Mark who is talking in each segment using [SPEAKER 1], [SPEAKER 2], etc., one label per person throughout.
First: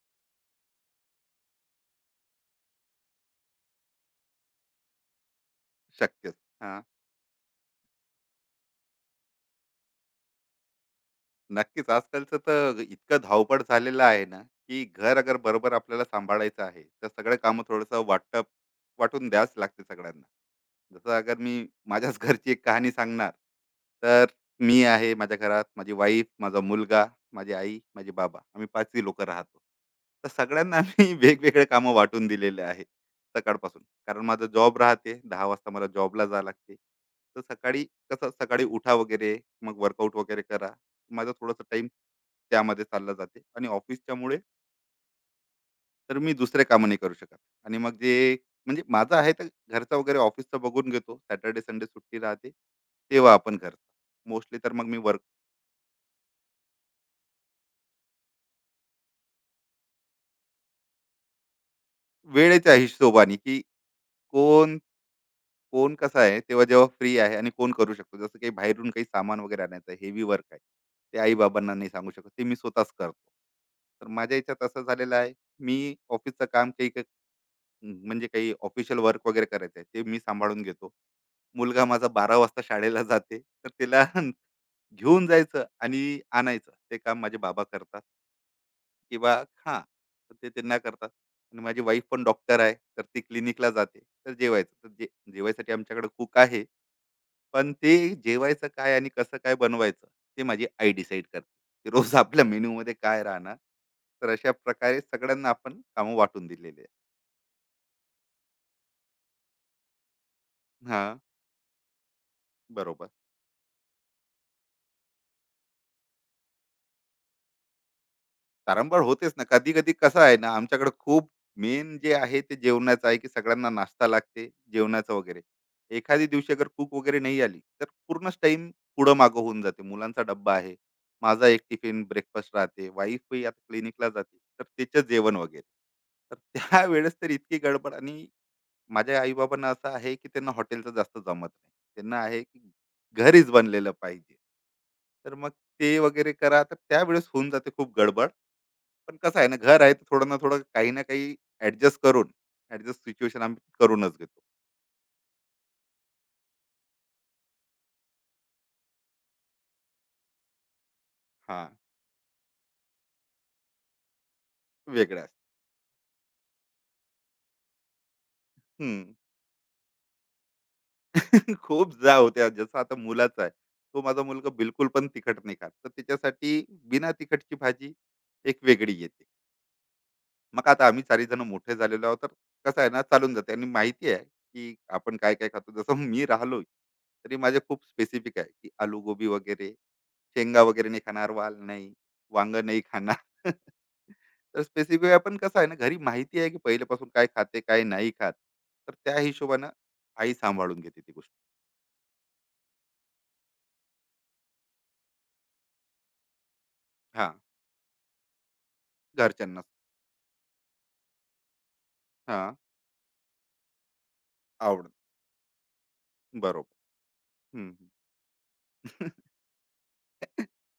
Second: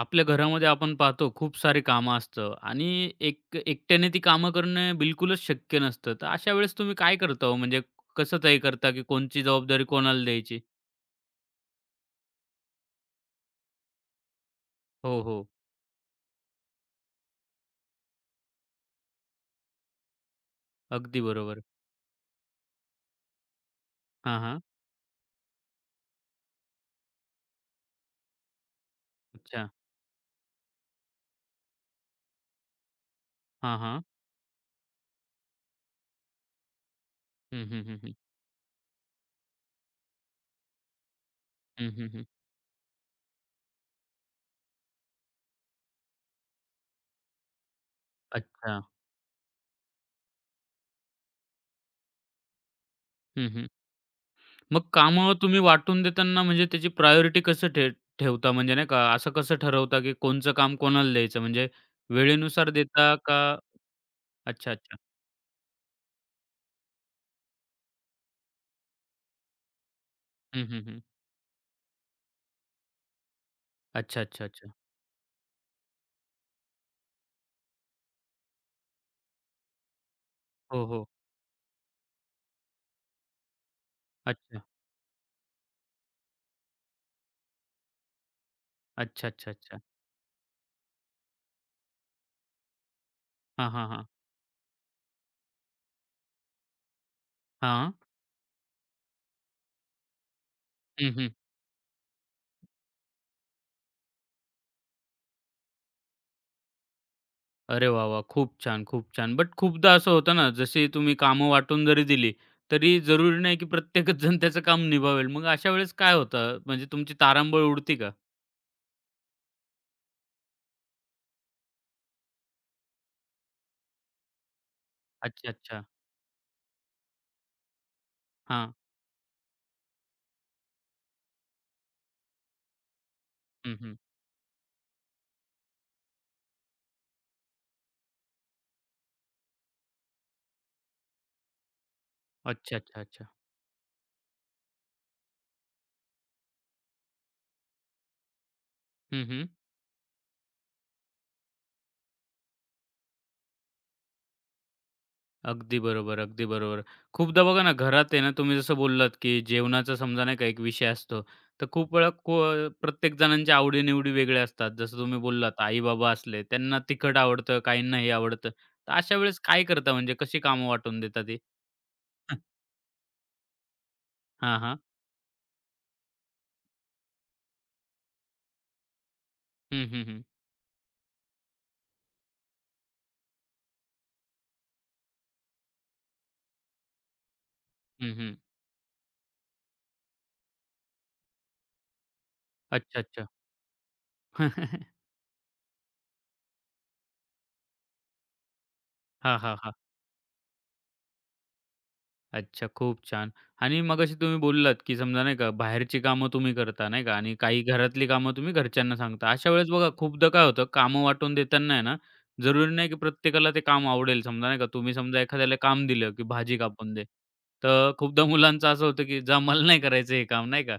[SPEAKER 1] आपल्या घरामध्ये आपण पाहतो खूप सारे कामं असतं आणि एक एकट्याने ती कामं करणं बिलकुलच शक्य नसतं. तर
[SPEAKER 2] शक्यच.
[SPEAKER 1] अशा वेळेस
[SPEAKER 2] हां.
[SPEAKER 1] तुम्ही काय करता हो? म्हणजे कसं तय करता, की कोणची जबाबदारी कोणाला द्यायची?
[SPEAKER 2] नक्कीच. आजकालचं तर इतकं धावपळ झालेलं आहे ना, की घर
[SPEAKER 1] हो,
[SPEAKER 2] अगर
[SPEAKER 1] हो.
[SPEAKER 2] बरोबर आपल्याला सांभाळायचं आहे, तर सगळे कामं थोडंसं वाटून द्यावंच लागते सगळ्यांना. जसं
[SPEAKER 1] अगदी
[SPEAKER 2] अगर
[SPEAKER 1] बरोबर.
[SPEAKER 2] मी माझ्याच घरची एक कहाणी सांगणार, तर
[SPEAKER 1] हां, हां.
[SPEAKER 2] मी आहे माझ्या घरात, माझी वाईफ, माझा मुलगा, माझी आई, माझे बाबा. आम्ही 5ही लोकं राहतो.
[SPEAKER 1] अच्छा.
[SPEAKER 2] तर सगळ्यांना आम्ही वेगवेगळे कामं वाटून दिलेले आहे
[SPEAKER 1] हां,
[SPEAKER 2] सकाळपासून.
[SPEAKER 1] हां.
[SPEAKER 2] कारण माझा जॉब राहते. 10 वाजता मला जॉबला जावं लागते. तर
[SPEAKER 1] हं,
[SPEAKER 2] सकाळी
[SPEAKER 1] हं, हं, हं.
[SPEAKER 2] कसं सकाळी उठा वगैरे, मग वर्कआउट वगैरे करा. माझा थोडासा टाइम
[SPEAKER 1] हं, हं, हं.
[SPEAKER 2] त्यामध्ये चालला जाते आणि ऑफिसच्यामुळे तर मी दुसरे कामं नाही करू शकत. आणि मग जे
[SPEAKER 1] अच्छा.
[SPEAKER 2] म्हणजे माझं आहे तर घरचा वगैरे ऑफिसचा बघून घेतो. सॅटर्डे संडे सुट्टी राहते तेव्हा
[SPEAKER 1] हं,
[SPEAKER 2] आपण
[SPEAKER 1] हं.
[SPEAKER 2] घरचा मोस्टली तर
[SPEAKER 1] मग
[SPEAKER 2] मग मी वर्क
[SPEAKER 1] कामं तुम्ही वाटून देताना म्हणजे त्याची प्रायोरिटी कसं ठेवता? म्हणजे नाही का असं कसं ठरवता, की कोणचं काम कोणाला द्यायचं? म्हणजे वेळेनुसार
[SPEAKER 2] वेळेच्या
[SPEAKER 1] देता
[SPEAKER 2] हिशोबाने
[SPEAKER 1] का?
[SPEAKER 2] की
[SPEAKER 1] अच्छा,
[SPEAKER 2] कोण
[SPEAKER 1] अच्छा.
[SPEAKER 2] कोण कसा आहे तेव्हा जेव्हा फ्री आहे आणि कोण करू शकतो. जसं काही बाहेरून काही सामान वगैरे आणायचं, हेवी वर्क आहे
[SPEAKER 1] हं, हं, हं.
[SPEAKER 2] ते आई बाबांना नाही सांगू शकत, ते मी स्वतःच करतो. तर
[SPEAKER 1] अच्छा,
[SPEAKER 2] माझ्या
[SPEAKER 1] अच्छा,
[SPEAKER 2] याच्यात
[SPEAKER 1] अच्छा.
[SPEAKER 2] असं झालेलं आहे, मी ऑफिसचं काम काही म्हणजे काही ऑफिशियल वर्क वगैरे करायचं आहे ते मी सांभाळून
[SPEAKER 1] हो,
[SPEAKER 2] घेतो.
[SPEAKER 1] हो.
[SPEAKER 2] मुलगा माझा 12 वाजता शाळेला जाते. तर तिला
[SPEAKER 1] अच्छा.
[SPEAKER 2] घेऊन जायचं आणि आणायचं. ते काम माझे बाबा करतात
[SPEAKER 1] अच्छा,
[SPEAKER 2] किंवा
[SPEAKER 1] अच्छा,
[SPEAKER 2] हां,
[SPEAKER 1] अच्छा.
[SPEAKER 2] ते त्यांना करतात. आणि माझी वाईफ पण डॉक्टर आहे. तर ती क्लिनिकला
[SPEAKER 1] हां, हां,
[SPEAKER 2] जाते.
[SPEAKER 1] हां.
[SPEAKER 2] तर जेवायचं. तर जे जेवायसाठी आमच्याकडे कुक आहे. पण ते
[SPEAKER 1] हां.
[SPEAKER 2] जेवायचं काय आणि कसं काय बनवायचं ते माझी आई
[SPEAKER 1] हं,
[SPEAKER 2] डिसाईड
[SPEAKER 1] हं.
[SPEAKER 2] करते. की रोज आपल्या मेनूमध्ये काय राहणार. तर अशा प्रकारे सगळ्यांना आपण कामं वाटून दिलेली आहे.
[SPEAKER 1] अरे वाह, वाह! खूप छान, खूप छान. बट खूपदा असं होतं ना, जशी तुम्ही
[SPEAKER 2] हां,
[SPEAKER 1] कामं वाटून जरी दिली, तरी
[SPEAKER 2] बरोबर.
[SPEAKER 1] जरुरी नाही की प्रत्येकच जण त्याचं काम निभावेल. मग अशा वेळेस काय होतं? म्हणजे तुमची तारांबळ उडती का?
[SPEAKER 2] तारंबळ होतेच ना. कधी-कधी कसं आहे ना, आमच्याकडे खूप मेन जे आहे ते जेवणाचं आहे, की सगळ्यांना नाश्ता लागते, जेवणाचं वगैरे.
[SPEAKER 1] अच्छा, अच्छा.
[SPEAKER 2] एखादी दिवशी अगर कूक वगैरे नाही आली, तर पूर्णच टाइम
[SPEAKER 1] हां.
[SPEAKER 2] पुढं-मागं होऊन जाते. मुलांचा डब्बा आहे, माझा एक टिफिन ब्रेकफास्ट राहते, वाईफही आता
[SPEAKER 1] हं, हं.
[SPEAKER 2] क्लिनिकला जाते, तर तिचं जेवण वगैरे. तर त्यावेळेस तर इतकी गडबड. आणि माझ्या आई असं आहे, की त्यांना हॉटेलचं जास्त जमत नाही. त्यांना आहे, की
[SPEAKER 1] अच्छा, अच्छा, अच्छा.
[SPEAKER 2] घरीच बनलेलं पाहिजे. तर मग ते वगैरे करा तर त्यावेळेस होऊन जाते खूप गडबड. पण
[SPEAKER 1] हं,
[SPEAKER 2] कसं
[SPEAKER 1] हं.
[SPEAKER 2] आहे ना घर आहे तर थोडं ना थोडं काही ना काही ॲडजस्ट करून ॲडजस्ट सिच्युएशन आम्ही करूनच घेतो.
[SPEAKER 1] अगदी बरोबर, अगदी बरोबर. खूपदा बघा ना, घरात आहे ना, तुम्ही जसं बोललात, की जेवणाचा समजा नाही का एक विषय असतो, तर
[SPEAKER 2] हां,
[SPEAKER 1] खूप वेळा प्रत्येक जणांच्या आवडी वेगळ्या असतात. जसं तुम्ही
[SPEAKER 2] वेगळ्या
[SPEAKER 1] बोललात, आई-बाबा असले, त्यांना तिखट आवडतं, काहींना हे आवडतं. तर
[SPEAKER 2] हं.
[SPEAKER 1] अशा वेळेस काय करता म्हणजे कशी कामं वाटून देता ती?
[SPEAKER 2] खूप जा
[SPEAKER 1] हं.
[SPEAKER 2] होत्या जसं आता मुलाचा आहे. तो माझा मुलगा
[SPEAKER 1] हां, हां.
[SPEAKER 2] बिलकुल पण तिखट नाही खात. तर त्याच्यासाठी बिना तिखटची भाजी एक वेगळी येते.
[SPEAKER 1] हं, हं, हं.
[SPEAKER 2] मग आता आम्ही चारही जण मोठे झालेलो आहोत तर कसं आहे ना चालून जाते आणि माहिती आहे की आपण काय काय खातो. जसं मी राहिलो तरी माझे खूप
[SPEAKER 1] हं,
[SPEAKER 2] स्पेसिफिक आहे, की आलू गोबी वगैरे, शेंगा वगैरे नाही खाणार, वाल नाही, वांग नाही
[SPEAKER 1] अच्छा,
[SPEAKER 2] खाणार.
[SPEAKER 1] अच्छा.
[SPEAKER 2] तर स्पेसिफिक आहे. पण कसं आहे ना घरी माहिती आहे की पहिल्यापासून काय खाते काय नाही खात, तर त्या
[SPEAKER 1] हां, हां,
[SPEAKER 2] हिशोबानं
[SPEAKER 1] हां.
[SPEAKER 2] आई सांभाळून घेते ती गोष्ट.
[SPEAKER 1] अच्छा, खूप छान. आणि मगाशी तुम्ही बोललात, की समजा नाही का बाहेरची कामं तुम्ही करता नाही का
[SPEAKER 2] हा,
[SPEAKER 1] आणि काही घरातली कामं तुम्ही घरच्यांना सांगता. अशा
[SPEAKER 2] घरच्यांना
[SPEAKER 1] वेळेस बघा खूपदा काय होतं कामं वाटून देताना आहे ना,
[SPEAKER 2] हा
[SPEAKER 1] जरुरी नाही की प्रत्येकाला ते काम आवडेल. समजा नाही का
[SPEAKER 2] आवड
[SPEAKER 1] तुम्ही समजा एखाद्याला काम दिलं, की भाजी
[SPEAKER 2] बरोबर
[SPEAKER 1] कापून दे.
[SPEAKER 2] हम्म.
[SPEAKER 1] तर खूपदा मुलांचं असं होतं, की जा मला नाही करायचं हे काम नाही का.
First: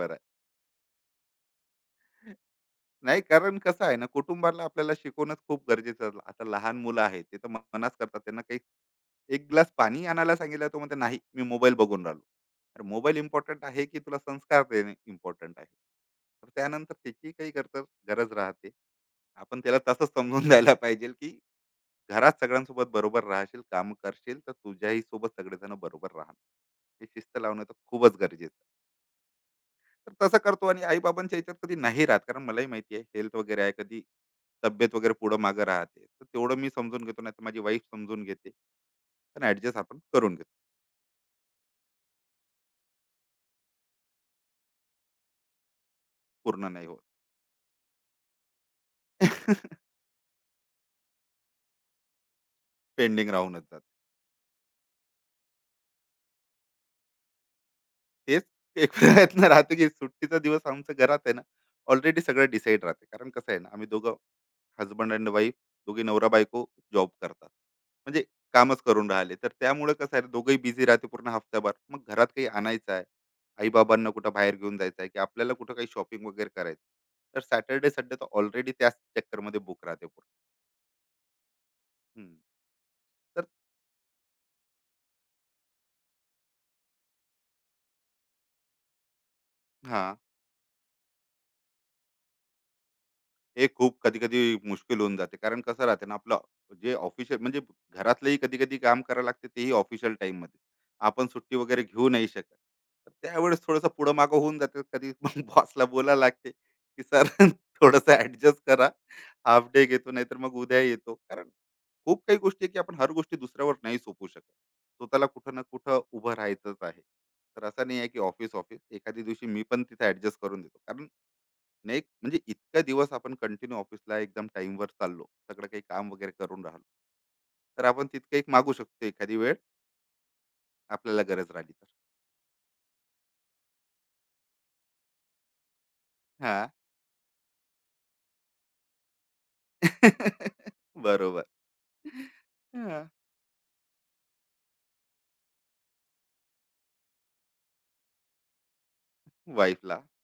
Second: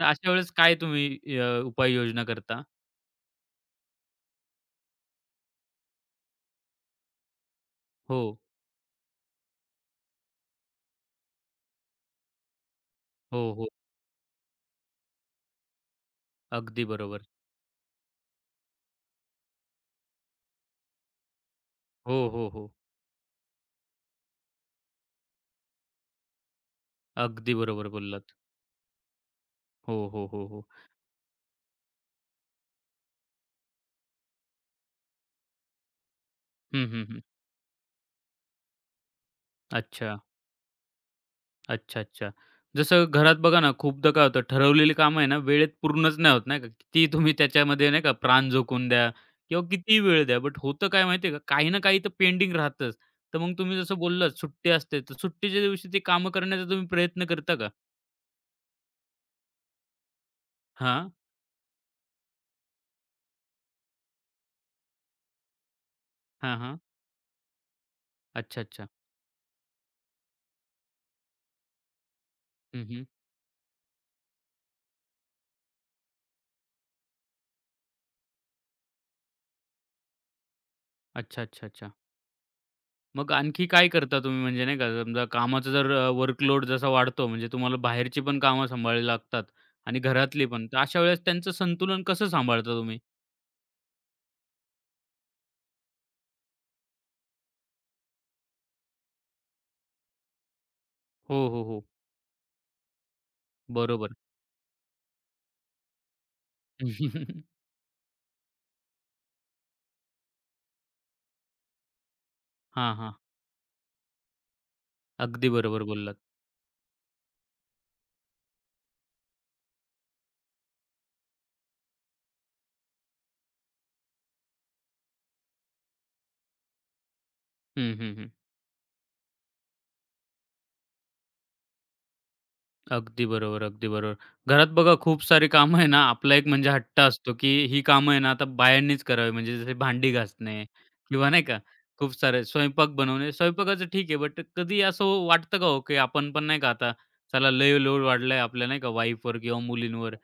[SPEAKER 1] तर
[SPEAKER 2] आहे.
[SPEAKER 1] अशा वेळेस काय तुम्ही उपाययोजना करता?
[SPEAKER 2] नाही, कारण कसं आहे ना, कुटुंबाला आपल्याला शिकवणंच खूप गरजेचं आहे. आता लहान मुलं आहेत, ते तर मनाच करतात.
[SPEAKER 1] हो,
[SPEAKER 2] त्यांना काही एक ग्लास पाणी आणायला सांगितलं तर म्हणते, "नाही, मी मोबाईल बघून राहिलो." तर मोबाईल
[SPEAKER 1] हो,
[SPEAKER 2] इम्पोर्टंट
[SPEAKER 1] हो.
[SPEAKER 2] आहे, की तुला संस्कार देणे इम्पोर्टंट आहे? तर
[SPEAKER 1] अगदी
[SPEAKER 2] त्यानंतर
[SPEAKER 1] बरोबर.
[SPEAKER 2] त्याची काही गरज गरज राहते. आपण त्याला तसंच समजून द्यायला पाहिजे, की
[SPEAKER 1] हो,
[SPEAKER 2] घरात
[SPEAKER 1] हो, हो.
[SPEAKER 2] सगळ्यांसोबत बरोबर राहशील, काम करशील, तर तुझ्याही सोबत सगळेजण बरोबर राहणार. ही शिस्त
[SPEAKER 1] अगदी
[SPEAKER 2] लावणं तर
[SPEAKER 1] बरोबर
[SPEAKER 2] खूपच
[SPEAKER 1] बोललात.
[SPEAKER 2] गरजेचं आहे.
[SPEAKER 1] हो,
[SPEAKER 2] तर
[SPEAKER 1] हो,
[SPEAKER 2] तसं
[SPEAKER 1] हो, हो.
[SPEAKER 2] करतो. आणि आई-बाबांच्या ह्याच्यात कधी नाही राहत. कारण मलाही माहिती आहे हेल्थ वगैरे आहे. कधी तब्येत वगैरे पुढं मागं राहते. तर तेवढं मी
[SPEAKER 1] हं,
[SPEAKER 2] समजून
[SPEAKER 1] हं, हं.
[SPEAKER 2] घेतो, नाहीतर माझी वाईफ समजून घेते. पण ॲडजस्ट आपण
[SPEAKER 1] अच्छा.
[SPEAKER 2] करून घेतो.
[SPEAKER 1] अच्छा, अच्छा. जसं घरात बघा ना, खूपदा काय होतं ठरवलेली कामं आहे ना, वेळेत पूर्णच नाही होत नाही का.
[SPEAKER 2] पूर्ण नाही होत.
[SPEAKER 1] कितीही तुम्ही त्याच्यामध्ये नाही का प्राण झोकून द्या किंवा कितीही वेळ द्या. बट होतं काय माहिती आहे का, काही ना काही तर पेंडिंग राहतच.
[SPEAKER 2] पेंडिंग
[SPEAKER 1] तर मग
[SPEAKER 2] राहूनच
[SPEAKER 1] तुम्ही
[SPEAKER 2] जातं.
[SPEAKER 1] जसं बोललात सुट्टी असते, तर सुट्टीच्या दिवशी ती कामं करण्याचा तुम्ही प्रयत्न करता का?
[SPEAKER 2] तेच एक प्रयत्न राहतो की सुट्टीचा दिवस आमच्या
[SPEAKER 1] हां,
[SPEAKER 2] घरात आहे ना, ऑलरेडी सगळं डिसाईड राहते. कारण कसं आहे ना, आम्ही दोघं हजबंड एंड वाईफ, दोघे
[SPEAKER 1] हां,
[SPEAKER 2] नवरा-बायको
[SPEAKER 1] हां.
[SPEAKER 2] जॉब करतात. म्हणजे
[SPEAKER 1] अच्छा,
[SPEAKER 2] कामच
[SPEAKER 1] अच्छा.
[SPEAKER 2] करून राहिले. तर त्यामुळे कसं आहे दोघंही बिझी राहते पूर्ण हफ्ताभर. मग घरात काही
[SPEAKER 1] हं,
[SPEAKER 2] आणायचं आहे,
[SPEAKER 1] हं.
[SPEAKER 2] आई-बाबांना कुठं बाहेर घेऊन जायचं आहे, की आपल्याला कुठं काही शॉपिंग वगैरे करायचं. तर सॅटर्डे, संडे तर ऑलरेडी त्याच चक्करमध्ये बुक राहते पूर्ण.
[SPEAKER 1] अच्छा, अच्छा, अच्छा.
[SPEAKER 2] हं.
[SPEAKER 1] मग
[SPEAKER 2] तर
[SPEAKER 1] आणखी काय करता तुम्ही म्हणजे नाही का, समजा कामाचा जर वर्कलोड जसा वाढतो म्हणजे तुम्हाला बाहेरची पण कामं सांभाळावी लागतात आणि
[SPEAKER 2] हां.
[SPEAKER 1] घरातली पण. तर अशा वेळेस त्यांचं संतुलन कसं सांभाळता तुम्ही?
[SPEAKER 2] हे खूप कधी-कधी मुश्किल होऊन जाते. कारण कसं राहते ना आपलं जे ऑफिशियल म्हणजे घरातलंही कधी-कधी काम करावं लागते तेही ऑफिशियल टाईममध्ये. आपण
[SPEAKER 1] हो,
[SPEAKER 2] सुट्टी
[SPEAKER 1] हो,
[SPEAKER 2] वगैरे
[SPEAKER 1] हो.
[SPEAKER 2] घेऊ नाही शकत. तर त्यावेळेस थोडंसं
[SPEAKER 1] बरोबर.
[SPEAKER 2] पुढं-मागं होऊन जाते. कधी मग बॉसला बोलायला लागते, की "सर थोडंसं ॲडजस्ट करा. हाल्फ डे घेतो नाहीतर मग उद्या येतो." कारण खूप काही गोष्टी आहे, की
[SPEAKER 1] हां,
[SPEAKER 2] आपण हर
[SPEAKER 1] हां.
[SPEAKER 2] गोष्टी दुसऱ्यावर नाही सोपवू शकत. स्वतःला
[SPEAKER 1] अगदी
[SPEAKER 2] कुठं ना
[SPEAKER 1] बरोबर
[SPEAKER 2] कुठं
[SPEAKER 1] बोललात.
[SPEAKER 2] उभं राहायचंच आहे. तर असं नाही आहे, की ऑफिस, ऑफिस. एखाद्या दिवशी मी पण तिथे ॲडजस्ट करून देतो. कारण म्हणजे इतका दिवस आपण कंटिन्यू ऑफिसला एकदम टाइमवर चाललो, सगळं काही काम वगैरे करून राहिलो, तर
[SPEAKER 1] हं,
[SPEAKER 2] आपण
[SPEAKER 1] हं, हं.
[SPEAKER 2] तितकं एक मागू शकतो एखादी वेळ आपल्याला गरज राहिली तर.
[SPEAKER 1] अगदी बरोबर, अगदी बरोबर. घरात बघा खूप सारी कामं आहे ना, आपला एक
[SPEAKER 2] हा
[SPEAKER 1] म्हणजे हट्ट असतो, की ही कामं आहे ना आता बायांनीच करावी. म्हणजे जसे भांडी घासणे किंवा नाही
[SPEAKER 2] बरोबर.
[SPEAKER 1] का, खूप सारे स्वयंपाक
[SPEAKER 2] हा,
[SPEAKER 1] बनवणे. स्वयंपाकाचं ठीक आहे, बट कधी असं वाटतं का हो, की आपण पण नाही का आता चला लय लोड वाढलाय आपल्या नाही का वाईफवर किंवा
[SPEAKER 2] वाईफला
[SPEAKER 1] मुलींवर,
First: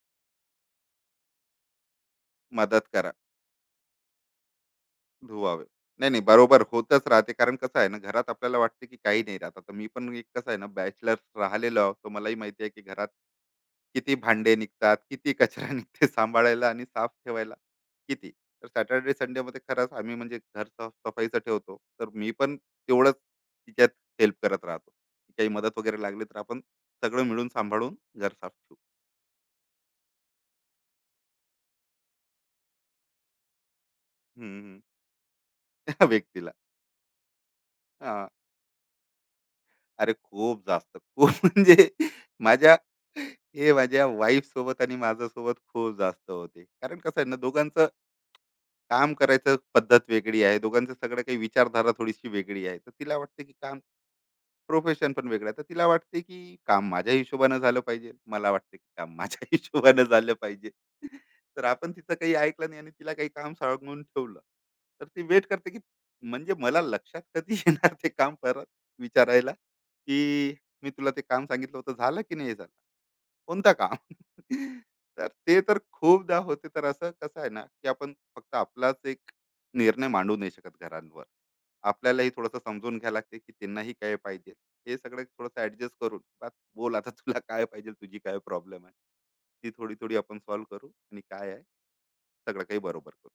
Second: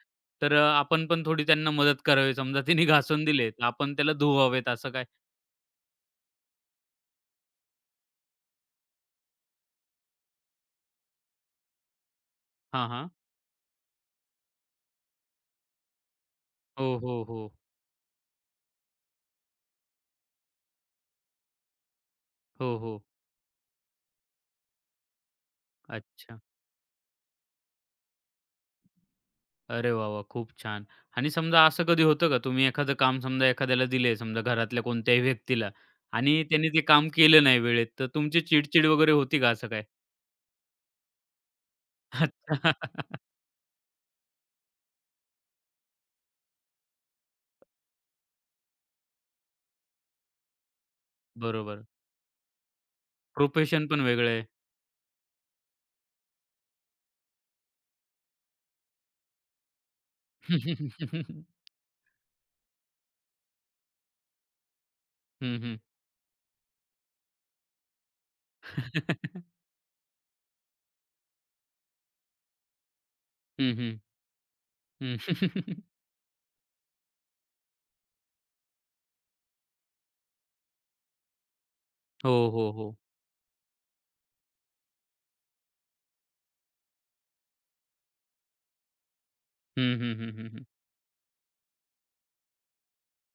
[SPEAKER 1] तर आपण पण थोडी त्यांना मदत करावी. समजा तिने
[SPEAKER 2] मदत करा
[SPEAKER 1] घासून दिले, तर आपण त्याला धुवावेत असं काय?
[SPEAKER 2] धुवावे. नाही, नाही. बरोबर होतच राहते. कारण कसं आहे ना, घरात आपल्याला वाटते की काही नाही राहत. आता मी पण एक कसं आहे ना, बॅचलर राहिलेलो आहोत. तर मलाही माहिती आहे की
[SPEAKER 1] हां,
[SPEAKER 2] घरात
[SPEAKER 1] हां.
[SPEAKER 2] किती भांडे निघतात, किती कचरा निघते सांभाळायला आणि
[SPEAKER 1] हो,
[SPEAKER 2] साफ
[SPEAKER 1] हो, हो.
[SPEAKER 2] ठेवायला किती. तर सॅटर्डे संडेमध्ये खरंच आम्ही म्हणजे घर साफ ठेवतो. तर मी पण
[SPEAKER 1] हो, हो.
[SPEAKER 2] तेवढंच तिच्यात हेल्प करत राहतो. काही मदत वगैरे लागली तर
[SPEAKER 1] अच्छा.
[SPEAKER 2] आपण सगळं मिळून सांभाळून घर साफ ठेवू.
[SPEAKER 1] अरे वाह, वाह! खूप छान. आणि समजा असं कधी होतं का तुम्ही एखादं काम समजा एखाद्याला दिलंय समजा
[SPEAKER 2] हं, हं.
[SPEAKER 1] घरातल्या कोणत्याही व्यक्तीला
[SPEAKER 2] त्या
[SPEAKER 1] आणि
[SPEAKER 2] व्यक्तीला.
[SPEAKER 1] त्यांनी ते काम केलं नाही वेळेत, तर तुमची चिडचिड वगैरे होती का असं काय?
[SPEAKER 2] अरे खूप जास्त. खूप म्हणजे
[SPEAKER 1] अच्छा.
[SPEAKER 2] माझ्या हे माझ्या वाईफ सोबत आणि माझ्यासोबत खूप जास्त होते. कारण कसं आहे ना, दोघांचं काम करायचं पद्धत वेगळी आहे. दोघांचं सगळं काही
[SPEAKER 1] बरोबर.
[SPEAKER 2] विचारधारा थोडीशी वेगळी आहे. तर तिला वाटतं की काम
[SPEAKER 1] प्रोफेशन पण वेगळं आहे.
[SPEAKER 2] प्रोफेशन पण वेगळं आहे. तर तिला वाटते की काम माझ्या हिशोबानं झालं पाहिजे. मला वाटते की काम माझ्या हिशोबानं झालं पाहिजे. तर आपण तिचं काही ऐकलं नाही आणि तिला काही काम सांगून ठेवलं. तर ती वेट
[SPEAKER 1] हं,
[SPEAKER 2] करते
[SPEAKER 1] हं.
[SPEAKER 2] की म्हणजे मला लक्षात कधी येणार ते काम परत
[SPEAKER 1] हं, हं. हं,
[SPEAKER 2] विचारायला, की मी तुला ते काम सांगितलं होतं झालं की नाही झालं? कोणतं काम? तर ते तर खूपदा होते. तर असं कसं आहे ना, की आपण फक्त आपलाच एक निर्णय मांडू नाही शकत घरांवर. आपल्यालाही
[SPEAKER 1] हो,
[SPEAKER 2] थोडंसं
[SPEAKER 1] हो, हो.
[SPEAKER 2] समजून घ्यायला लागते, की त्यांनाही काय पाहिजे. हे सगळं थोडंसं ॲडजस्ट करून, "बस बोल आता तुला काय पाहिजे, तुझी काय प्रॉब्लेम आहे?" ती
[SPEAKER 1] हं, हं,
[SPEAKER 2] थोडी-थोडी आपण
[SPEAKER 1] हं, हं,
[SPEAKER 2] सॉल्व्ह करू आणि काय आहे, सगळं काही बरोबर करू.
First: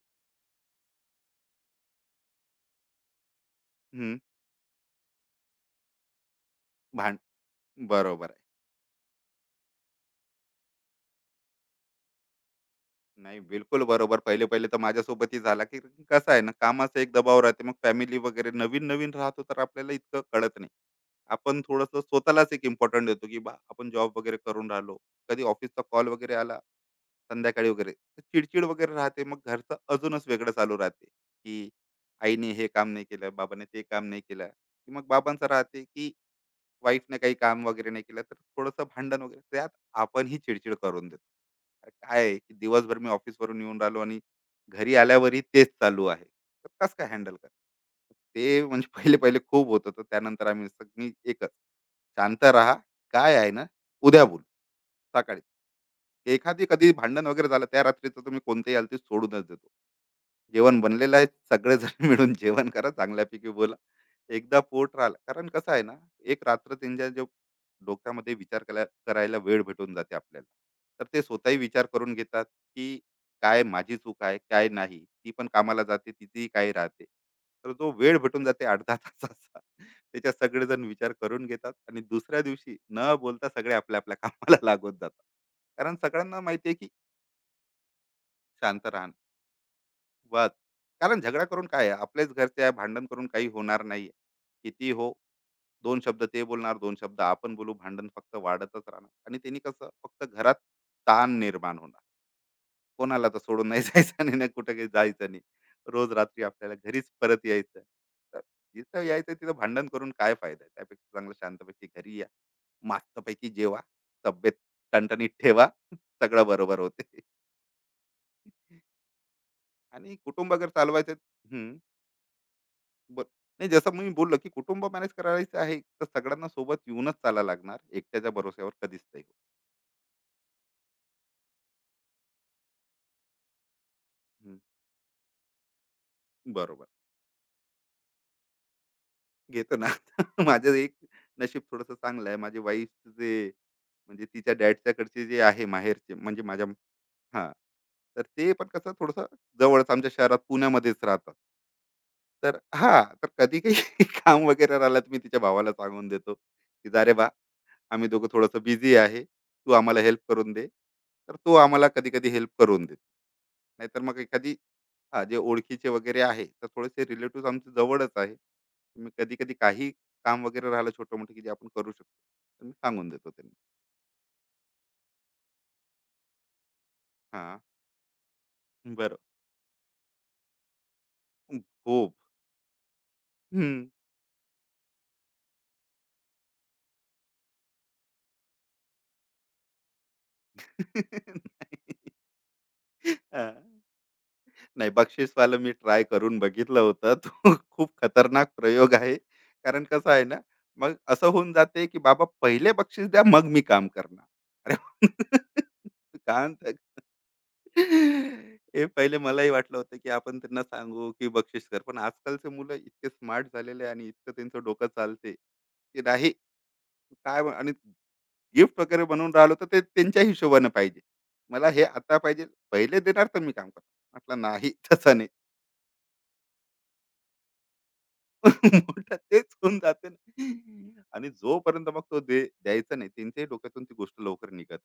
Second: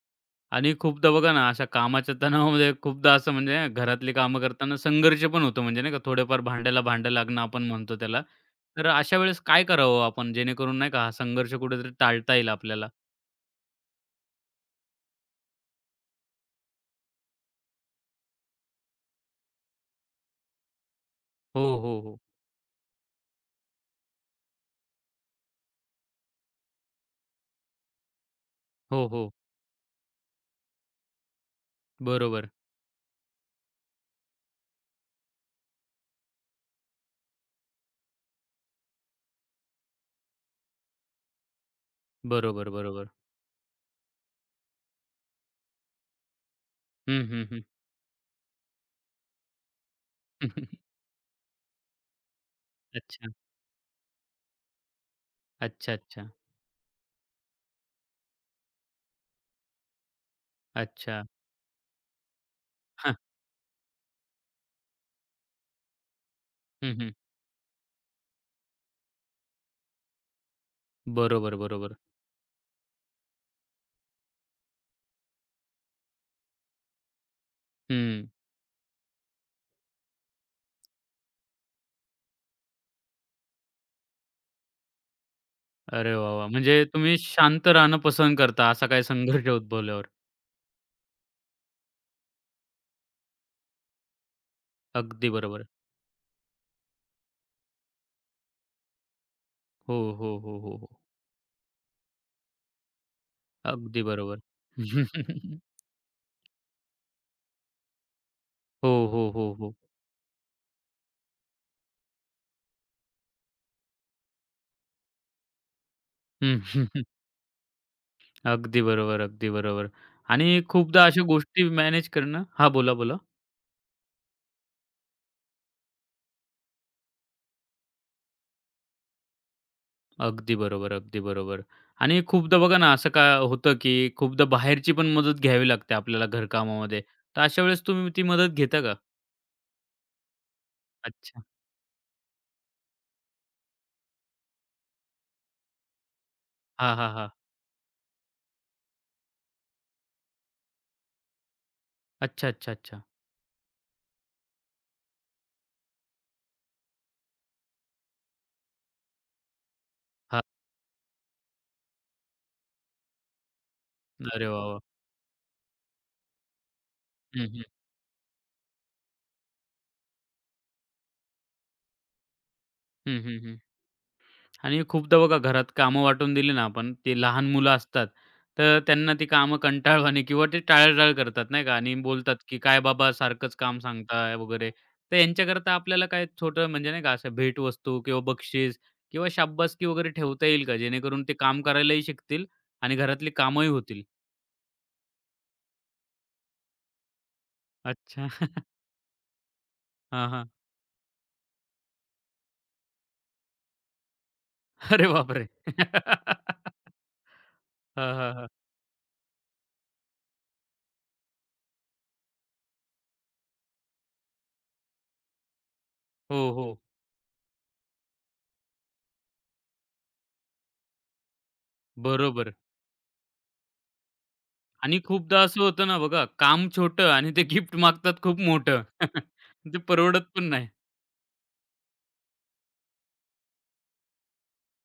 [SPEAKER 1] आणि खूपदा बघा ना, अशा कामाच्या तणावामध्ये खूपदा असं म्हणजे ना, घरातली
[SPEAKER 2] हं,
[SPEAKER 1] कामं करताना संघर्ष पण होतो म्हणजे नाही का, थोडेफार भांड्याला भांडं
[SPEAKER 2] भांड
[SPEAKER 1] लागणं आपण म्हणतो त्याला.
[SPEAKER 2] बरोबर आहे.
[SPEAKER 1] तर अशा वेळेस काय करावं आपण जेणेकरून नाही का, हा संघर्ष कुठेतरी टाळता येईल आपल्याला?
[SPEAKER 2] नाही, बिलकुल बरोबर. पहिले-पहिले तर माझ्यासोबतही झाला, की कसं आहे ना, कामाचा एक दबाव राहते. मग फॅमिली वगैरे नवीन-नवीन राहतो, तर आपल्याला इतकं कळत नाही. आपण
[SPEAKER 1] हो, हो,
[SPEAKER 2] थोडंसं
[SPEAKER 1] हो.
[SPEAKER 2] स्वतःलाच एक इम्पॉर्टंट देतो की बा आपण जॉब वगैरे करून राहिलो. कधी ऑफिसचा कॉल वगैरे आला संध्याकाळी वगैरे तर चिडचिड वगैरे
[SPEAKER 1] हो,
[SPEAKER 2] राहते.
[SPEAKER 1] हो.
[SPEAKER 2] मग घरचं अजूनच वेगळं चालू राहते की
[SPEAKER 1] बरोबर.
[SPEAKER 2] आईने हे काम नाही केलं, बाबाने ते काम नाही केलं. की मग बाबांचं राहते की वाईफने काही काम वगैरे नाही केलं, तर थोडंसं भांडण वगैरे त्यात आपणही चिडचिड करून देतो. अरे काय आहे की
[SPEAKER 1] बरोबर,
[SPEAKER 2] दिवसभर मी
[SPEAKER 1] बरोबर.
[SPEAKER 2] ऑफिसवरून येऊन राहिलो आणि घरी आल्यावरही तेच चालू आहे, तर कसं काय
[SPEAKER 1] हं,
[SPEAKER 2] हँडल
[SPEAKER 1] हं,
[SPEAKER 2] कर
[SPEAKER 1] हं.
[SPEAKER 2] ते म्हणजे. पहिले पहिले खूप होत होतं. त्यानंतर आम्ही सगळी एकच शांत राहा
[SPEAKER 1] अच्छा.
[SPEAKER 2] काय आहे ना, उद्या बोल सकाळी.
[SPEAKER 1] अच्छा, अच्छा.
[SPEAKER 2] एखादी कधी भांडण वगैरे झालं त्या रात्रीचं तुम्ही कोणत्याही हालतीत सोडूनच देतो. जेवण बनलेलं
[SPEAKER 1] अच्छा.
[SPEAKER 2] आहे, सगळेजण मिळून जेवण करा,
[SPEAKER 1] हां.
[SPEAKER 2] चांगल्यापैकी बोला. एकदा पोट राहिलं कारण कसं आहे ना, एक रात्र
[SPEAKER 1] हं,
[SPEAKER 2] त्यांच्या
[SPEAKER 1] हं.
[SPEAKER 2] जो डोक्यामध्ये विचार कला करायला वेळ भेटून जाते आपल्याला. तर ते
[SPEAKER 1] बरोबर,
[SPEAKER 2] स्वतःही विचार
[SPEAKER 1] बरोबर.
[SPEAKER 2] करून घेतात, की काय माझी चूक आहे, काय नाही. ती पण कामाला जाते, तिचीही काही राहते. तर जो वेळ
[SPEAKER 1] हं.
[SPEAKER 2] भेटून जाते 8-10 तासाचा, त्याच्यात सगळेजण विचार करून घेतात आणि दुसऱ्या दिवशी न बोलता सगळे आपल्या-आपल्या कामाला लागून जातात. कारण
[SPEAKER 1] अरे वाह,
[SPEAKER 2] सगळ्यांना
[SPEAKER 1] वाह!
[SPEAKER 2] माहिती आहे,
[SPEAKER 1] म्हणजे
[SPEAKER 2] की
[SPEAKER 1] तुम्ही शांत राहणं पसंत करता
[SPEAKER 2] शांत
[SPEAKER 1] असा काही
[SPEAKER 2] राहणं
[SPEAKER 1] संघर्ष उद्भवल्यावर.
[SPEAKER 2] वाद कारण झगडा करून काय आहे, आपल्याच घरचे आहे, भांडण करून काही होणार नाही. किती हो,
[SPEAKER 1] अगदी बरोबर.
[SPEAKER 2] दोन शब्द ते बोलणार, दोन शब्द आपण बोलू, भांडण फक्त वाढतच राहणार आणि त्यांनी कसं
[SPEAKER 1] हो,
[SPEAKER 2] फक्त
[SPEAKER 1] हो,
[SPEAKER 2] घरात
[SPEAKER 1] हो, हो, हो.
[SPEAKER 2] ताण निर्माण होणार. कोणाला तर सोडून नाही
[SPEAKER 1] अगदी
[SPEAKER 2] जायचं आणि
[SPEAKER 1] बरोबर.
[SPEAKER 2] नाही कुठं काही जायचं नाही. रोज रात्री आपल्याला घरीच परत यायचं. तर
[SPEAKER 1] हो,
[SPEAKER 2] जिथं
[SPEAKER 1] हो,
[SPEAKER 2] यायचं
[SPEAKER 1] हो,
[SPEAKER 2] तिथं
[SPEAKER 1] हो.
[SPEAKER 2] भांडण करून काय फायदा आहे? त्यापेक्षा चांगलं शांतपैकी घरी या, मस्तपैकी जेवा, तब्येत टणटणीत ठेवा, सगळं
[SPEAKER 1] हं.
[SPEAKER 2] बरोबर होते.
[SPEAKER 1] अगदी बरोबर, अगदी बरोबर.
[SPEAKER 2] आणि
[SPEAKER 1] आणि
[SPEAKER 2] कुटुंब जर
[SPEAKER 1] खूपदा
[SPEAKER 2] चालवायचं
[SPEAKER 1] अशा गोष्टी
[SPEAKER 2] हम्म
[SPEAKER 1] मॅनेज करणं हां, बोला, बोला.
[SPEAKER 2] बर, नाही जसं मी बोललो की कुटुंब मॅनेज करायचं आहे तर सगळ्यांना सोबत येऊनच चाला लागणार, एकट्याच्या भरोश्यावर कधीच नाही होत.
[SPEAKER 1] अगदी बरोबर, अगदी बरोबर. आणि खूपदा बघा ना, असं काय होतं, की खूपदा
[SPEAKER 2] हम्म,
[SPEAKER 1] बाहेरची पण मदत घ्यावी लागते आपल्याला
[SPEAKER 2] बरोबर.
[SPEAKER 1] घरकामामध्ये. तर अशा वेळेस तुम्ही ती मदत घेता का?
[SPEAKER 2] घेतो ना. माझं एक
[SPEAKER 1] अच्छा.
[SPEAKER 2] नशीब थोडस चांगलं आहे, माझी वाईफ जे म्हणजे तिच्या डॅडच्याकडचे जे आहे माहेरचे म्हणजे माझ्या
[SPEAKER 1] हां, हां, हां.
[SPEAKER 2] हा, तर ते पण कसं थोडस जवळच आमच्या शहरात पुण्यामध्येच राहतात.
[SPEAKER 1] अच्छा,
[SPEAKER 2] तर
[SPEAKER 1] अच्छा,
[SPEAKER 2] हा
[SPEAKER 1] अच्छा.
[SPEAKER 2] तर कधी काही काम वगैरे राहिलं तर मी तिच्या भावाला सांगून देतो, की जा रे बा आम्ही दोघं थोडंसं बिझी आहे, तू आम्हाला हेल्प
[SPEAKER 1] हां.
[SPEAKER 2] करून दे. तर तो आम्हाला कधी कधी हेल्प करून देतो. नाहीतर मग
[SPEAKER 1] अरे
[SPEAKER 2] एखादी
[SPEAKER 1] वाह, वाह!
[SPEAKER 2] हा जे ओळखीचे वगैरे आहे, तर थोडेसे
[SPEAKER 1] हं,
[SPEAKER 2] रिलेटिव्ह
[SPEAKER 1] हं.
[SPEAKER 2] आमचे जवळच आहे. मी कधी कधी काही काम वगैरे राहिलं छोटं मोठं की जे आपण करू शकतो, तर मी सांगून
[SPEAKER 1] हं,
[SPEAKER 2] देतो त्यांना.
[SPEAKER 1] हं, आणि खूपदा बघा घरात कामं वाटून दिली ना आपण, ते लहान
[SPEAKER 2] हा
[SPEAKER 1] मुलं असतात, तर त्यांना
[SPEAKER 2] बरं
[SPEAKER 1] ती कामं कंटाळवाणी किंवा ते टाळाटाळ करतात
[SPEAKER 2] हं,
[SPEAKER 1] नाही का आणि
[SPEAKER 2] खूप
[SPEAKER 1] बोलतात, की "काय बाबा सारखंच काम
[SPEAKER 2] हम्म.
[SPEAKER 1] सांगताय" वगैरे. तर यांच्याकरता आपल्याला काय छोटं म्हणजे नाही का असं भेटवस्तू किंवा बक्षीस किंवा शाब्बासकी वगैरे ठेवता येईल का? जेणेकरून ते काम
[SPEAKER 2] नाही.
[SPEAKER 1] करायलाही शिकतील आणि घरातली
[SPEAKER 2] हा.
[SPEAKER 1] कामंही होतील?
[SPEAKER 2] नाही बक्षीसवालं मी ट्राय करून बघितलं होतं. तो खूप
[SPEAKER 1] अच्छा.
[SPEAKER 2] खतरनाक प्रयोग आहे. कारण कसं आहे
[SPEAKER 1] हां,
[SPEAKER 2] ना,
[SPEAKER 1] हां.
[SPEAKER 2] मग असं होऊन जाते, की बाबा पहिले बक्षीस द्या, मग मी काम करणार. अरे
[SPEAKER 1] अरे बापरे!
[SPEAKER 2] काय
[SPEAKER 1] हां, हां, हां.
[SPEAKER 2] हे पहिले मलाही वाटलं होतं, की आपण त्यांना सांगू, की बक्षीस कर. पण आजकालचे मुलं इतके स्मार्ट झालेले आहे आणि इतकं त्यांचं डोकं चालते, की नाही
[SPEAKER 1] हो, हो.
[SPEAKER 2] काय आणि गिफ्ट वगैरे बनवून राहिलो, तर ते त्यांच्या हिशोबानं पाहिजे. मला हे आता पाहिजे,
[SPEAKER 1] बरोबर.
[SPEAKER 2] पहिले देणार तर मी काम करणार. म्हटलं नाही
[SPEAKER 1] आणि
[SPEAKER 2] तसं नाही.
[SPEAKER 1] खूपदा असं होतं ना बघा, काम छोटं आणि ते गिफ्ट मागतात खूप मोठं.
[SPEAKER 2] मोठा तेच होऊन
[SPEAKER 1] ते
[SPEAKER 2] जाते
[SPEAKER 1] परवडत पण
[SPEAKER 2] ना.
[SPEAKER 1] नाही.
[SPEAKER 2] आणि जोपर्यंत मग तो दे द्यायचा नाही त्यांच्याही डोक्यातून ती गोष्ट लवकर निघत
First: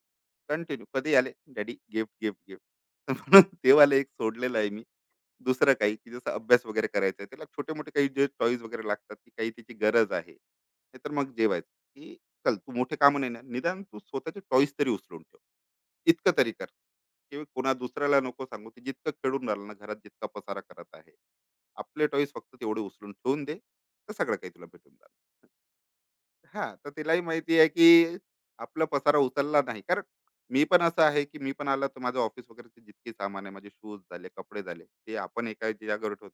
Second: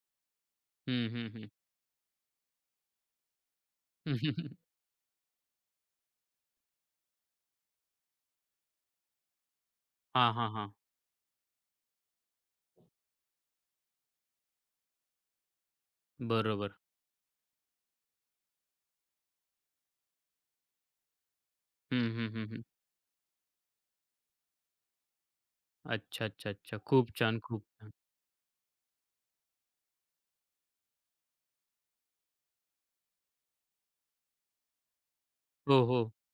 [SPEAKER 2] कंटिन्यू
[SPEAKER 1] हं,
[SPEAKER 2] कधी
[SPEAKER 1] हं,
[SPEAKER 2] आले
[SPEAKER 1] हं.
[SPEAKER 2] Daddy gift gift gift. म्हणून ते एक सोडलेलं आहे मी. दुसरं काही की जसं अभ्यास वगैरे करायचा आहे त्याला छोटे मोठे काही जे टॉईज वगैरे लागतात की काही त्याची गरज आहे
[SPEAKER 1] हां, हां, हां.
[SPEAKER 2] नाहीतर मग जेवायचं की चल तू मोठे काम नाही ना निदान तू स्वतःचे टॉईज तरी उचलून ठेव इतकं तरी कर.
[SPEAKER 1] बरोबर.
[SPEAKER 2] की कोणा दुसऱ्याला नको सांगू ते जितकं खेळून राहिलं ना घरात जितका पसारा करत आहे आपले
[SPEAKER 1] हं, हं,
[SPEAKER 2] टॉईस
[SPEAKER 1] हं,
[SPEAKER 2] फक्त
[SPEAKER 1] हं.
[SPEAKER 2] तेवढे उचलून ठेवून दे तर सगळं काही तुला भेटून जाणार.
[SPEAKER 1] अच्छा, अच्छा,
[SPEAKER 2] हा
[SPEAKER 1] अच्छा.
[SPEAKER 2] तर
[SPEAKER 1] खूप
[SPEAKER 2] तिलाही
[SPEAKER 1] छान,
[SPEAKER 2] माहिती
[SPEAKER 1] खूप
[SPEAKER 2] आहे
[SPEAKER 1] छान.
[SPEAKER 2] की आपला पसारा उचलला नाही कारण मी पण असं आहे की मी पण आला तर माझं ऑफिस वगैरेचे जितके सामान आहे माझे शूज झाले कपडे झाले ते आपण एका
[SPEAKER 1] हो, हो.
[SPEAKER 2] जागेवर ठेवतो.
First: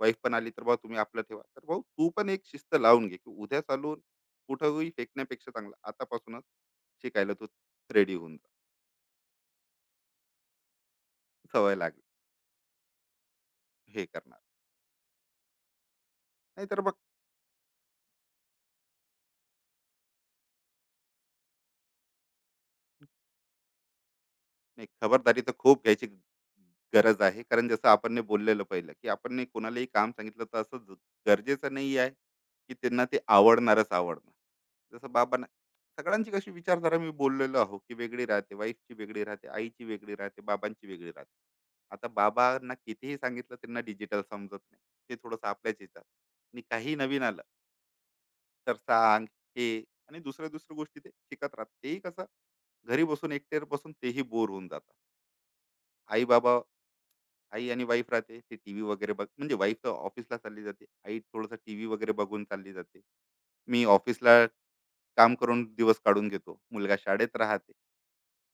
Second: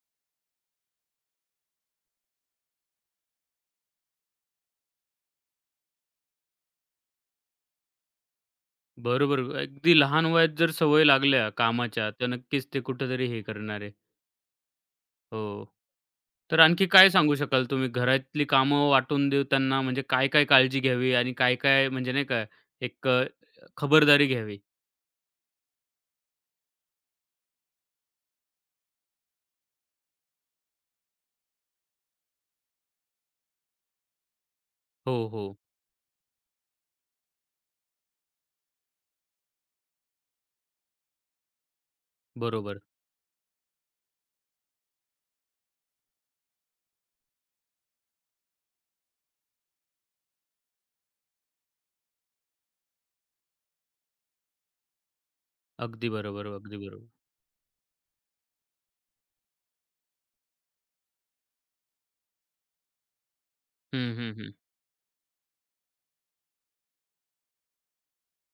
[SPEAKER 2] वाईफ पण आली तर भाऊ तुम्ही आपलं ठेवा तर भाऊ तू पण एक शिस्त लावून घे की उद्या चालून कुठंही फेकण्यापेक्षा चांगलं आतापासूनच शिकायला तू रेडी होऊन जा.
[SPEAKER 1] बरोबर. अगदी लहान वयात जर सवय लागल्या
[SPEAKER 2] सवय लागली
[SPEAKER 1] कामाच्या, तर नक्कीच ते कुठेतरी हे करणार आहे.
[SPEAKER 2] हे करणार.
[SPEAKER 1] हो. तर
[SPEAKER 2] नाहीतर
[SPEAKER 1] आणखी
[SPEAKER 2] मग
[SPEAKER 1] काय सांगू शकाल तुम्ही घरातली कामं वाटून देताना म्हणजे काय-काय काळजी घ्यावी आणि काय-काय म्हणजे नाही का एक खबरदारी घ्यावी?
[SPEAKER 2] नाही खबरदारी तर खूप घ्यायची गरज आहे कारण जसं आपण ने बोललेलं पहिलं की आपण ने कोणालाही काम सांगितलं तर असं गरजेचं नाही आहे की त्यांना ते आवडणारच आवडणार. जसं
[SPEAKER 1] हो,
[SPEAKER 2] बाबांना
[SPEAKER 1] हो.
[SPEAKER 2] सगळ्यांची कशी विचारधारा मी बोललेलो आहो की वेगळी राहते वाईफची वेगळी राहते आईची वेगळी राहते बाबांची वेगळी राहते. आता बाबांना
[SPEAKER 1] बरोबर.
[SPEAKER 2] कितीही सांगितलं त्यांना डिजिटल समजत नाही. ते थोडंसं आपल्याच येतात आणि काही नवीन आलं तर सांग हे आणि दुसऱ्या दुसऱ्या गोष्टी ते शिकत राहतात तेही कसं घरी बसून एकटेर बसून तेही बोर होऊन जातात.
[SPEAKER 1] अगदी
[SPEAKER 2] आई बाबा
[SPEAKER 1] बरोबर, अगदी बरोबर.
[SPEAKER 2] आई आणि वाईफ राहते ते टीव्ही वगैरे बघ म्हणजे वाईफ तर ऑफिसला चालली जाते आई थोडंसं टीव्ही वगैरे बघून चालली जाते. मी
[SPEAKER 1] हं, हं,
[SPEAKER 2] ऑफिसला
[SPEAKER 1] हं.
[SPEAKER 2] काम करून दिवस काढून घेतो मुलगा शाळेत राहते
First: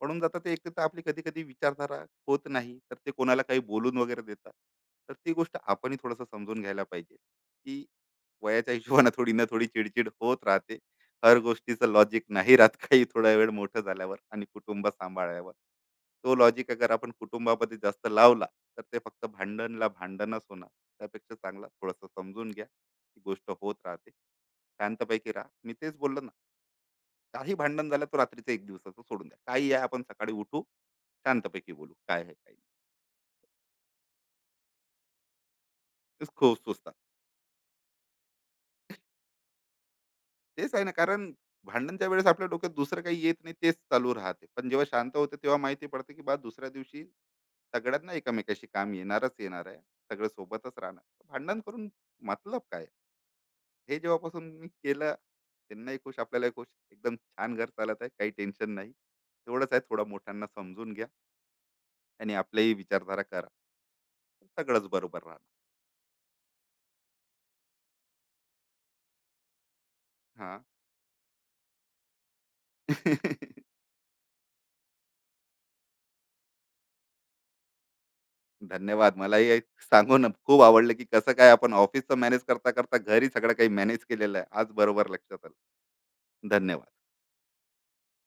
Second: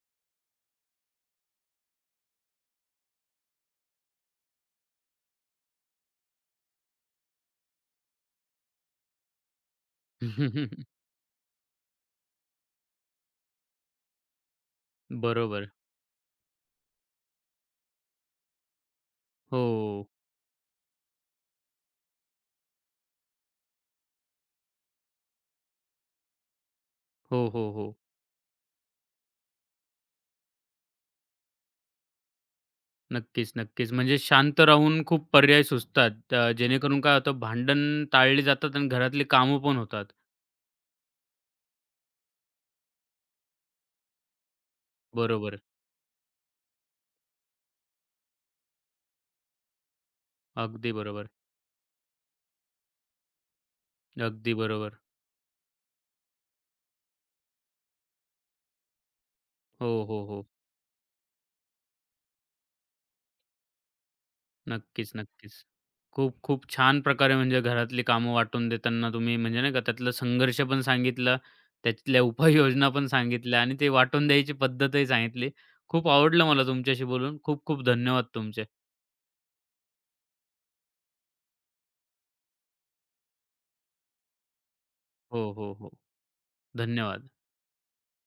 [SPEAKER 2] पडून जातात ते एक तर आपली कधी कधी विचारधारा होत नाही तर ते कोणाला काही बोलून वगैरे देतात. तर ती गोष्ट आपणही थोडंसं समजून घ्यायला पाहिजे की वयाच्या हिशोबाने थोडी ना थोडी चिडचिड होत राहते. हर गोष्टीचं लॉजिक नाही राहत काही थोडा वेळ मोठं झाल्यावर आणि कुटुंब सांभाळल्यावर
[SPEAKER 1] बरोबर.
[SPEAKER 2] तो लॉजिक अगर आपण कुटुंबामध्ये जास्त लावला तर ते फक्त भांडणला
[SPEAKER 1] हो,
[SPEAKER 2] भांडणच होणार. त्यापेक्षा चांगला थोडंसं समजून घ्या ही गोष्ट होत राहते शांतपैकी राहा मी तेच बोललो ना.
[SPEAKER 1] हो,
[SPEAKER 2] काही
[SPEAKER 1] हो,
[SPEAKER 2] भांडण
[SPEAKER 1] हो.
[SPEAKER 2] झालं तर रात्रीचं एक दिवसाचं सोडून द्या काही आहे आपण सकाळी उठू शांतपैकी बोलू काय आहे काय नाही.
[SPEAKER 1] नक्कीच, नक्कीच. म्हणजे शांत राहून खूप पर्याय सुचतात
[SPEAKER 2] खूप सुचतात
[SPEAKER 1] जेणेकरून काय होतं भांडण टाळली जातात आणि घरातली कामं पण होतात.
[SPEAKER 2] तेच आहे ना कारण भांडणच्या वेळेस आपल्या डोक्यात दुसरं काही येत नाही तेच चालू राहते पण जेव्हा शांत होते तेव्हा
[SPEAKER 1] बरोबर.
[SPEAKER 2] माहिती पडते की बा दुसऱ्या दिवशी सगळ्यांना एकमेकाशी काम येणारच येणार आहे. सगळं सोबतच
[SPEAKER 1] अगदी
[SPEAKER 2] राहणार
[SPEAKER 1] बरोबर,
[SPEAKER 2] भांडण करून मतलब काय. हे जेव्हापासून
[SPEAKER 1] अगदी
[SPEAKER 2] मी
[SPEAKER 1] बरोबर.
[SPEAKER 2] केलं त्यांनाही खुश आपल्यालाही खुश एकदम छान घर चालत आहे काही टेन्शन नाही तेवढंच आहे थोडा
[SPEAKER 1] हो, हो, हो.
[SPEAKER 2] मोठ्यांना समजून घ्या आणि आपल्याही विचारधारा करा सगळंच
[SPEAKER 1] नक्कीच,
[SPEAKER 2] बरोबर राहणार.
[SPEAKER 1] नक्कीच. खूप, खूप छान प्रकारे म्हणजे घरातली कामं वाटून देताना तुम्ही म्हणजे नाही का त्यातला
[SPEAKER 2] हा.
[SPEAKER 1] संघर्ष पण सांगितला, त्यातल्या उपाययोजना पण सांगितल्या आणि ते वाटून द्यायची पद्धतही सांगितली. खूप आवडलं मला तुमच्याशी बोलून. खूप खूप धन्यवाद तुमचे.
[SPEAKER 2] धन्यवाद. मलाही हे सांगून खूप आवडलं, की कसं काय आपण ऑफिसचं मॅनेज करता करता घरी सगळं काही मॅनेज केलेलं आहे. आज बरोबर
[SPEAKER 1] हो,
[SPEAKER 2] लक्षात
[SPEAKER 1] हो,
[SPEAKER 2] आलं.
[SPEAKER 1] हो.
[SPEAKER 2] धन्यवाद.
[SPEAKER 1] धन्यवाद.